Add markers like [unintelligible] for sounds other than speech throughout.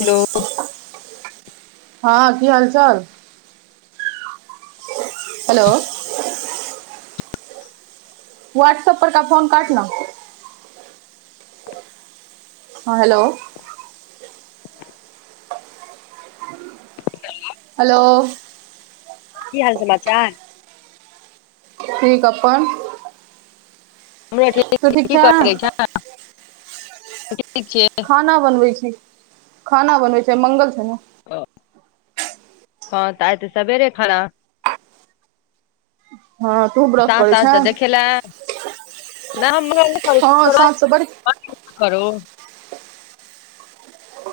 Hello. हँ कि हाल चाल हेलो। व्हाट्सऐप पर क फोन काट ना। हँ हेलो। हेलो। की हाल समाचार ठीक अपन हम ठ तू ठीक की छै कर छ ठीक छिये खाना बनै छै खाना बनबे छै, मंगल छै न ओ हँ तइ तऽ सवेरे खाना हँ तू व्रत्र कर छै कर हँ साँझसँ बड़ [unintelligible]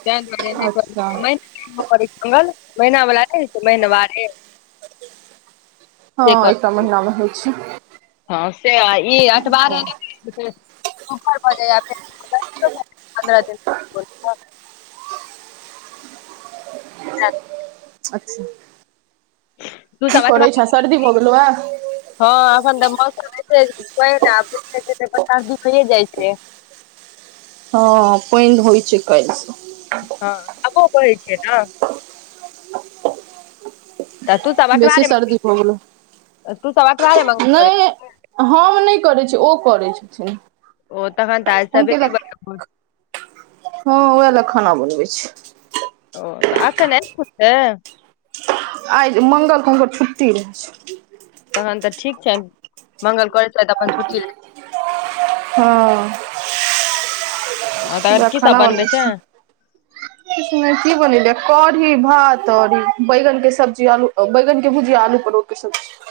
त दुआरे नहि अच्छा कर महिनावला रह महिनावे से हँ इ त महिना मे होइ छै हँ से ई अट बार र बज प दिन हँ अच्छा। तू कि सब अठबा करै छै सर्दी भोगल आ हँ एखन तऽ मौसम बरस भी फए जाइ छै। हँ प होइ छै कै। हँ आबो कहै छियै न तऽ तू चवठ बेसी सर्दी भऽ गेलौ रे तू चवठ भले म नहि हम नहि करैत छी ओ करैत छथिन। ओ ओत ताज सभ हुनके लए ब। हँ उएह लए खाना बनबै छी। ओ तऽ आक ने कुत। आइ मङ्गलकेँ हुनकर छुट्टी रहै छैय। तहन तऽ ठीक छनि मंगल करैत छथि अपन छुट्टी हूँ आ का तखन की सब खाना बनबै छै छी। किछ नहि की बनेलेै कढ़ी भात आओर ई बैंगनके सब्जी आलू बैगन के भुजिया आलू परोर [unintelligible]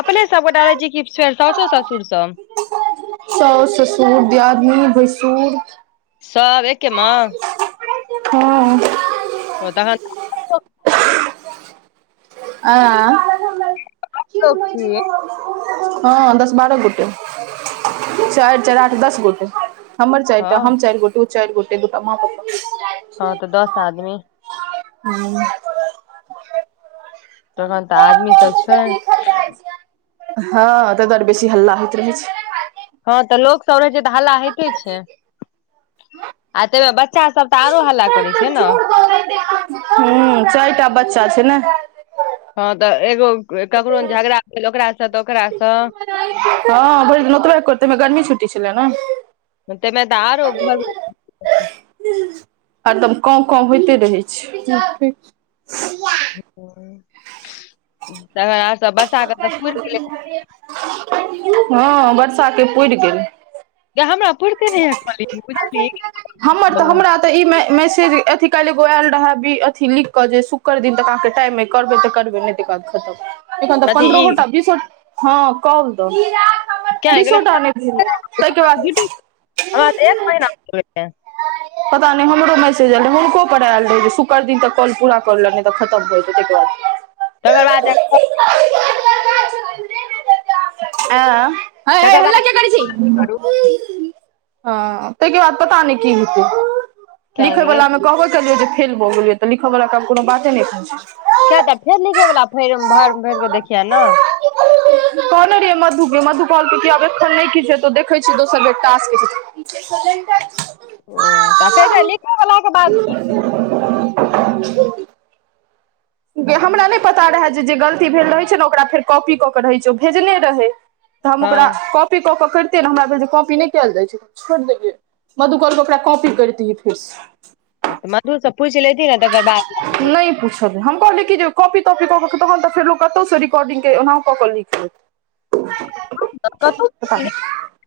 अपने सब गोटा रहै छी कि फर सउसो ससुर सब? साउस ससुर दियादनी भैसुर। सर एके मे। हँ ओ तहन आ [unintelligible] हँ दश बारह गोटे चारि आठ दश गोटे। हमर चारि हँ टा हम चारि गोटे ओ चारि गोटे दो टा माँ पप्पा। हँ तऽ दस आदमी। हू तखन तऽ आदमी सब छैय। हँ तै दुआरे बेसी हल्ला होइत रहै छैय। हँ तऽ लोक सब रहै छैय तऽ हल्ला होइते छैय। आ ताहिमे बच्चा सब तऽ आरो हल्ला करै छैय ने। हूं चारिटा बच्चा छैय ने। हँ तऽ एगो ककरो झगड़ा भेल ओकासँ तऽ ओकरासँ। हँ भैर दिन ओतबै कर तैमे गर्मी छुटी छलै ने। ताहि में त आरो [unintelligible] हरदम काँव काँव होइते रहै छैय। हूं त आर सब ब हँ बर्षाके पुरि गेल। त हमरा पुरीते हमर तऽ [unintelligible] हमरा तऽ ई मै मैसेज अथी काल्हि एगो आयल रहैी अथी लिखिकऽ जे शुक्र दिन तऽ अाँके टाइममे करबै तऽ करबै नहि तऽ तखन तऽ अथी ई पंद्रहो ट बीसो हँ कल द। किया नहि गेलै बिसोटा नै भेलै ताहिके बाद ड्यूटी, हमरा त एक महिना [unintelligible] [unintelligible] पता नहि हमरो मैसेज आयल रहै हुनको पर आयल रहै शुक्र दिन तऽ कॉल पूरा करले तऽ खतम भइतै ताहिकर बाद तकर बाद [unintelligible] आ हय तकर हल्ला बाद किया की करै करू छी। हँ तयके बाद पता नहि की हेतै किया लिखै नहि गेलै बलामे कहबै [unintelligible] जे फेल भऽ गेलियै तऽ लिखय वला केब कोनो बाते नहि कह छैय। किया त फेर लिखे बला फेर भर भर क देखिय ने। [unintelligible] कहने रहीयै मधुु के त एखन कितो देखे छ दोसर बेर ओ तऽ फेर तऽ [unintelligible] लिखै बला के बाद की [inaudible] हमरा नहि पता रहय जे गलती भेल रहैत छै ने ओकरा फेर कॉपी कऽ के रहैत छै ओ भेजने रहै। तऽ हम हँ ओकरा कॉपी कऽ करितियै ने हमरा भेल जे कॉपी नहि कयल जाइत छै तऽ हम छोड़ि देलियै मधु कल कपड़ा कॉपी कर दियै फिरसँ ओ तू मधु से पुच लेति ने तकर बाद। नहि पुछ। हम कहली कि जे कॉपी तॉपी कऽ कऽ तखन तऽ फरो कतहुसँ रिकॉर्गके केना कऽ लि लेत ह। कतहु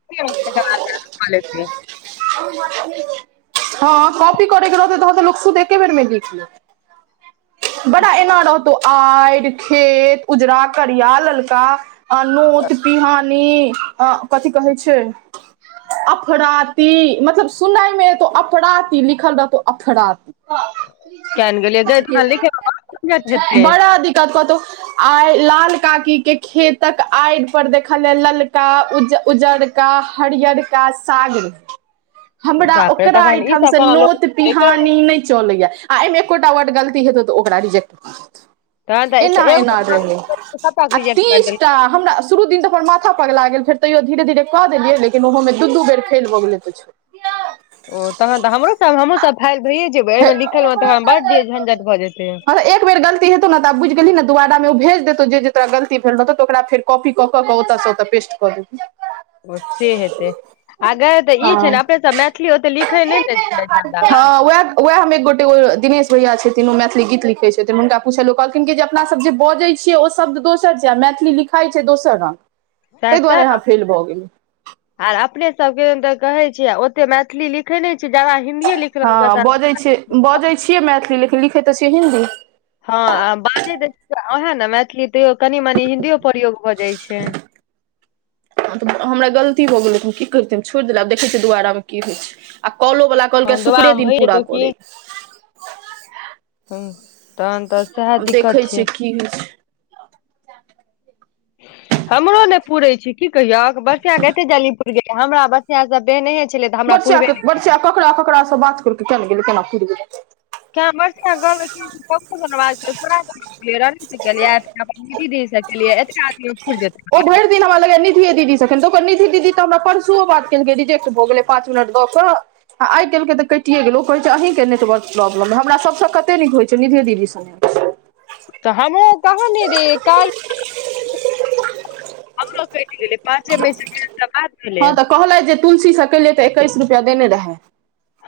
[unintelligible] हँ कपी करैके रहतै तह तऽ लुकस देख। एके बेरमे देखल। बड़ा एना रहतो आड खेत उजरा करिया लका अ नूत पिहानी कथि कहै छै। अफराती मतलब सुनायमे एतौ अफराती लिखल रहतौ अफराती किया नहि गेलियै गै तखन लिखै मे बड़ झंझट हेतै बड़ा दिक्कत कतू। आइ लाल काकी के खेतक आड़ि पर देखल ह ललका उज उज्जर का हरियर का सागर। हमरा बाप रे ओकरा तखन ई ठाम से सब केना नोत लोक पिहानी नहि। चलैय आ एहिमे एकोटा वर्ड गलती हेत तऽ ओरा रिजेक्ट भऽ तहन तऽ जेत एस- एना एना रहै एगो सबटा के आ रिजेक्ट कर तीसटा देलकै हमरा। शुरू दिनऽ अपन माथा पकला गेल फेर तैयो धीरे धीरे क देलियै लेकिनहो मे दू बेर खेल भऽ गेलै छै ओ तहन तऽ हमरोसभ हमरोसभ फाइल भैयए जेबै हँ एहिमे लिखल मे तह बड़ जे झंझट भऽ जेतैय तऽ एक बेर गलती हेौ ने तऽ बुझ गेलही ने दबारा मे ओ भेज देतौ जे तोरा गलती भेल रहत तऽ ओकर कॉफी कऽ कऽ ओतास से ओत पेस्ट कऽ देब ओ से हेतै। आ गा तऽ ई छै ने अपने सभ मैथिली ओते लिखै नहि ने छियै जादा ओएह एक गोट एगो दिनेश भैया छथिन ओ मैथिली गीत लिखै छथिन हुनका पछैए ओ कहलखिन कि जेब। अपना सभ जे बजैत छियै ओ शब्द दोसर छै आ मैथिली लिखाइ छै दोसर रंग सह ताहि दुआरे तऽ अहाँ फेल भऽ गेलियै आर अपने सभके तऽ कहै छियै ओते मैथिली लिख। देखे नहि छै जादा हिन्दीए लिखलक हँ बजै छियै बजै छियै मैथिली ल लिखैत तऽ छियै हिन्दी। हँ आ बाजै अहे ने मैथिली तै कनि मनी हिन्दियो प्रयोग भऽ जाइ छै तऽ हमरा गलती भऽ गेलै की करैत छै हम छोड़ि देलक आब देखै छियै दुबारामे की होइत छै आ कलो वाला कल के हँ शुक्रे दुआमे दिन भरि पूरा जेतौ की करे हू। आब देखै छियै कि होइ छै हमरो ने पुरे छी की कहियो बसिया केते जीपुर गेल हमरा बसिया सभने बरचाक बरचा ककरा ककरासँ बात कर क केना गेलै केना किर गेलै। क बस गल पाज [unintelligible] किय दीदी दी सभ केलियै एतेक आदमी पुरि ओ जेतै भरि। हमरा लगै निधिए दीदीसँख निधि दीदी तऽ हमरा परसुओ बातेलकै रिजेक्ट भऽ गेलै पाँच मिनट दऽ कऽ आ आइ काल्हिके तऽ कटिए गेल ओ कहैत छै अहीँके नेटवर्क प्रॉब्लम हम सभसँ कतेक नीक होइत छै निधे दीदी तऽ हमरो कहने रे काल। हमरो कटि गेलै पाँचे मई से भेल बाद भेलै। हँ तऽ कहलथि जे तुलसीसँ केलै तऽ एकैस रुपैआ देने रहै।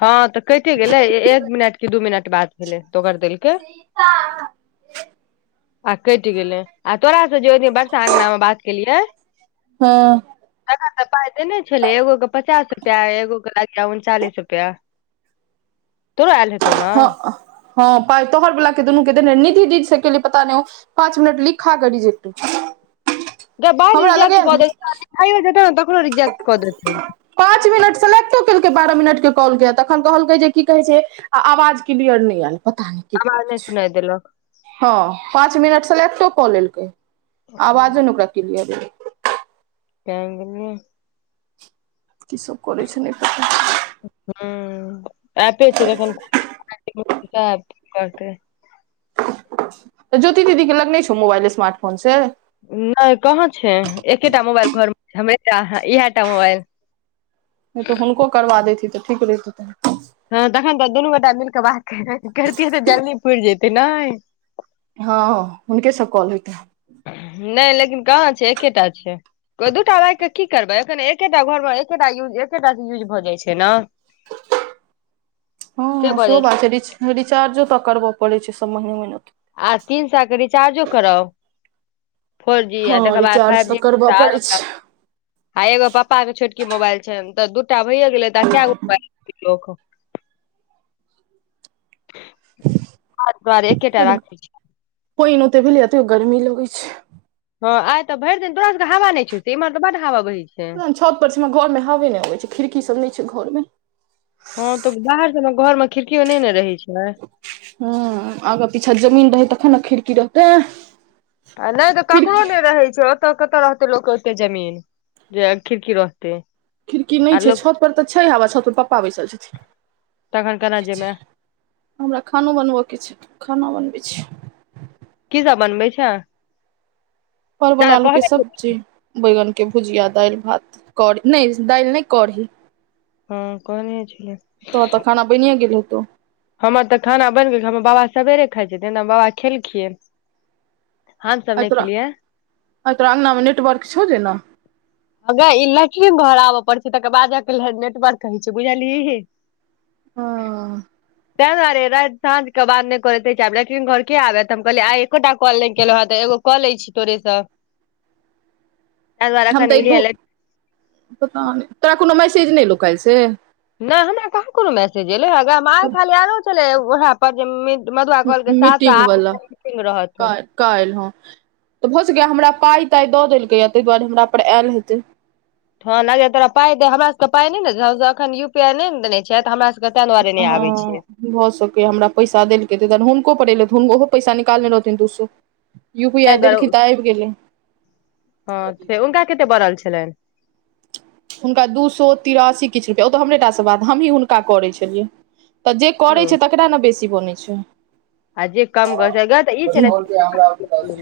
हँ तऽ कते गेलै एक मिनट कि दू मिनट बात भेलै तोगर देलके। आ कटि गेलै आ तोराास से जे बरषा अंगना मे बात केलियै हँ तखन तऽ पाइ ते ने छलै एगो के पचास रुपआ एगो के लगि उनचालिस रुपआ पा तो आले तो न हँ पाइ तोहर वला के दुनू के निधि दी से के पता नहि पाँच मिनट ली खा करी जे एक। ब र्ट ने त रज द [unintelligible] पाँच मिनट सेलेक्टो केलकै बारह मिनटके कॉलके तखन कहलकै जे की कहैत छै। आ आवाज के बियर नहि आयल पता नहि कि आवाज करै नहि छै। सुनाइ देलक हँ पाँच मिनट सेलेक्टो कऽ लेलकै आवाजे ने ओकरा क्लियर एलै। गेले कीसभ करै छै ने ह ऐपे छै तऽ ज्योति दीदी के लग नहि छौ मोबाइल स्मार्ट फोन से। नहि कहाँ छै एकेटा मोबाइल घर मे इहटा मोबाइल। नहि तऽ हुनको करबा देथि तऽ ठीक रहित तै। हँ तखन तऽ दुनू गोटा मिल कऽ बात करतियै तऽ जल्दी पूरि जतै ने हँ हुनके सभ कॉल होयत ह नहि लेकिन कहाँ छै एकेटा छै। दूटा राखिकऽ की करबै एखनि एकेटा घर मे एकेटा यूज एकेटा यूज भऽ जाइ छै ने [inaudible] से हँ भऽ सेहो जाइ बात छै रिचार्जो तऽ करबय पड़ैत छै सभ महीने महिन। आ तीन साकरी चारजो करै फोर जी आ हँ तकर बाद रिचार्ज फाइव तऽ जी करबऽ पड़ै आर। छै आ एगो प्पा के छोटकी मोबाइल छै तऽ दूटा भैए गेले त आ क गो मोबाइल हर दुआर एकेटा राखै छी। पानन ओते भेली एतेक गर्मी लगै छै। हँ आइ तऽ भरि दिनोरा सबके हा छड़तै इमहर बड हवा बही छै। छतप पर छी हमरा घरमे हवे नहि अबइ छै खिड़की सभ नहि छै घर मे हँ तऽ बाहर से घर मे खिड़कियो नहि ने रहै छै। आगर पीछा जमीन रहै तखन ने खिड़की रहतै आ नहि तऽ ककरो खिड़की नहि रहै छै। ओतऽ कतऽ रहते लोक ओते जमीन जे खिड़की रहतै। खिड़की नहि आ छै लोक छतपर तऽ छै हबा छतपर पप्पा बैसल छथिन। तखन केना जेमे। हमरा खानो बनब के छै खाना बनबै छी कि सभ बनबै छै परवल जादा आलू के कहबे केलै। सब्जी। बैगनके भुजिया दालि भात करी नहि दालि नहि कढ़ी। हँ कोन होइ छै। बनिया गेलो त हमर तऽ खाना बनि गेलै हमर बाबा सवेरे खाइ छै तेना बाबा खेलखियै। हम सभ नहि खेलियै। हँ तोरा अंगना मे नेटवर्क छौ [unintelligible] हगई [unintelligible] घर आबअ पड़े छै तकर बाद नेटवर्क कहै छै बुझलियै हँ तै दुआरे राइत साँझ कऽ बाद नहि करैते आब लेटरिंग घर केँ आबैत त हमलिय आइ एकोटा कॉल नइ केलहु हे तऽ एगो कऽ लै छी तोरे सँ [inaudible] [unintelligible] हम तऽ एगो पता नइ तोरा कोनो मैसेज नहि काइल से नइ हमरा कहाँ कोनो मैसेज एले हइ खाली आलो छलै ओहै पर जे मि जे मधुआ कहलकै सात सँ मीटिंग आठ वला मीटिंग रहत काल्हि काल्हि हँ तऽ भऽ सकै हमरा पाई ताई दऽ देलकै य ताहि दुआरे हमरा पर आयल हेतै हँ नाइ जे तोरा पाइ दे हमरा सब पाइ नै न हम त एखैन यू पी आई नहि नऽ देने छियै तऽ हमरा सबके ताहि दुआरे नहि आबै हँ छै भऽ सके य हमरा पैसा देलकै तइ दुआरे हुनको पर एलै हुन ओहो पैसा निकालने रहथिन दू सौ यू पी तैं आइ दुआरे देलखि त आइब गेलै हँ [unintelligible] हुनका कते बड़ल छलैन हुनका दू सौ तिरासी किछ रुपैआ ओ तऽ हमरे टा सँ बात हमही हुनका करै छलियै तऽ जे करै ओ छै तकरा नऽ बेसी बनै छै आ जे कम हँ गै तऽ ई छै ने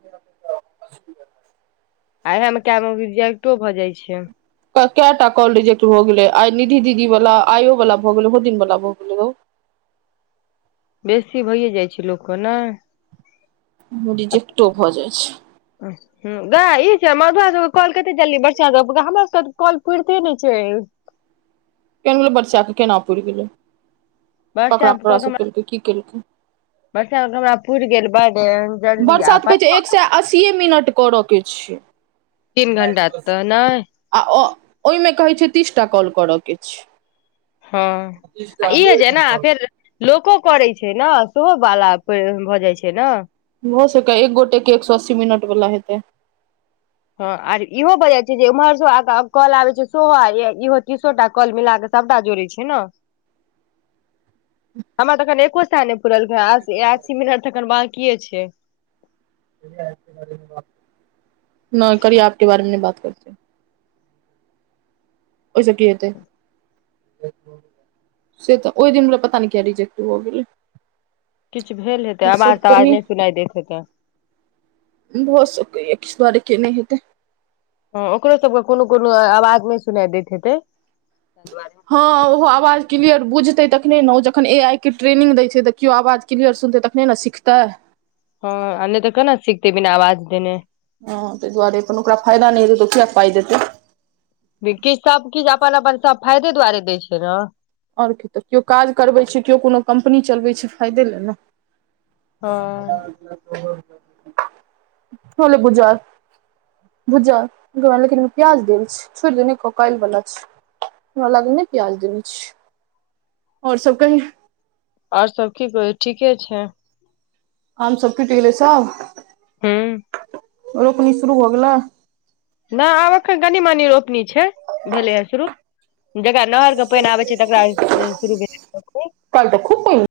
[unintelligible] आ इएह मे काइ गो रिजेक्टो भऽ जाइ छै तऽ कैय टा कॉल रीजेक्ट भ गेले आइ निधि दीदी वाला आइयो वाल भ गेल ओहो दिन वाला भ गेलै बेसी भइए जाइ छै लोक कऽ नइ रिजेकटो भऽ जाइ छै [unintelligible] गई इ छै मधुआ सब कॉल कते जल्दी बरसा दै गैय हमर सब तऽ कॉल पुरिते नै छै [unintelligible] केना पूर गेलै ककरा बर्षा ककरा करा से केलकै की केलकै बर्षा क हमरा पुर गेल बड जल्दी बरसा आ तऽ कहै छै एक सै अस्सीए मिनट करय केँ छैै तीन घंट तऽ नय आ ओ ओहिमे कहै छै तीसटा कॉल करअ केँ छै हँ आ ई होइ छै नऽ फेर लोको करै छै नऽ सेहो बाला पैर भऽ जाइ छै नऽ भऽ सकै एक गोटे केँ एक सौ अस्सी मिनट वला हेतै हँ आर इहो भ जाय छै जे इम्हर स - आ - अ कॉल आबै छै सेहै इहो तीसोटा कल मिला कऽ सभटा जोड़ै छै नऽ [inaudible] हमरा तखन एको साय नहि पूरल अस - अस्सी मिनट अखन बकीये छै नय कार्या ऐप केँ बारेमे नय बात करते ओहि सँ की हेतै से तऽ ओहि दिन बला पता नय किया रिजेक्ट भऽ गेलै किछ भेल हेतै आओर सब आवाज तवाज कही नहि सुनाय देैत हेतै भऽ सकैय य किछ दुआरे केने हेतै हँ ओकरो सबके कोनो - कोनो आवाज नहि सुना दैत हेतै ताहि दुआरे हँ ओहो आवाज क्लियर बुझतै तखने नऽ ओ जखन ए आइ केँ ट्रेनिंग दै छै तऽ किओ आवाज क्लियर सुनतै तखने नऽ सिखतै हँ आ नइ तऽ केना सिखतै बिना आवाज देने हँ तय दुआारे अपन ओकरा फायदा नहि होतय त ओ किया पाई देतय। किछु सब किछु अपन अपन सब फायदे दुआरे दै छैय ने। आओर की तऽ केओ काज करबै छैय केओ कोनो कम्पनी चलबै छैय फायदे लेल न। हँ [unintelligible] भुजल लेकिन प्याज देल छैय छोड़ दियव क कायल बला छैय। हम लग ने प्याज देने छी। आओर सब कही। आओर सब की कहय ठीके छैय। आम सभ टूट गेलै सब? हूँ रोपनी शुरू भ गेल। नहि आब एखन कनि मनी रोपनी छैय भेलै ह शुरू। जकरा नहैरके पानि आबै छैय तकरा शुरू कल त खूब पहि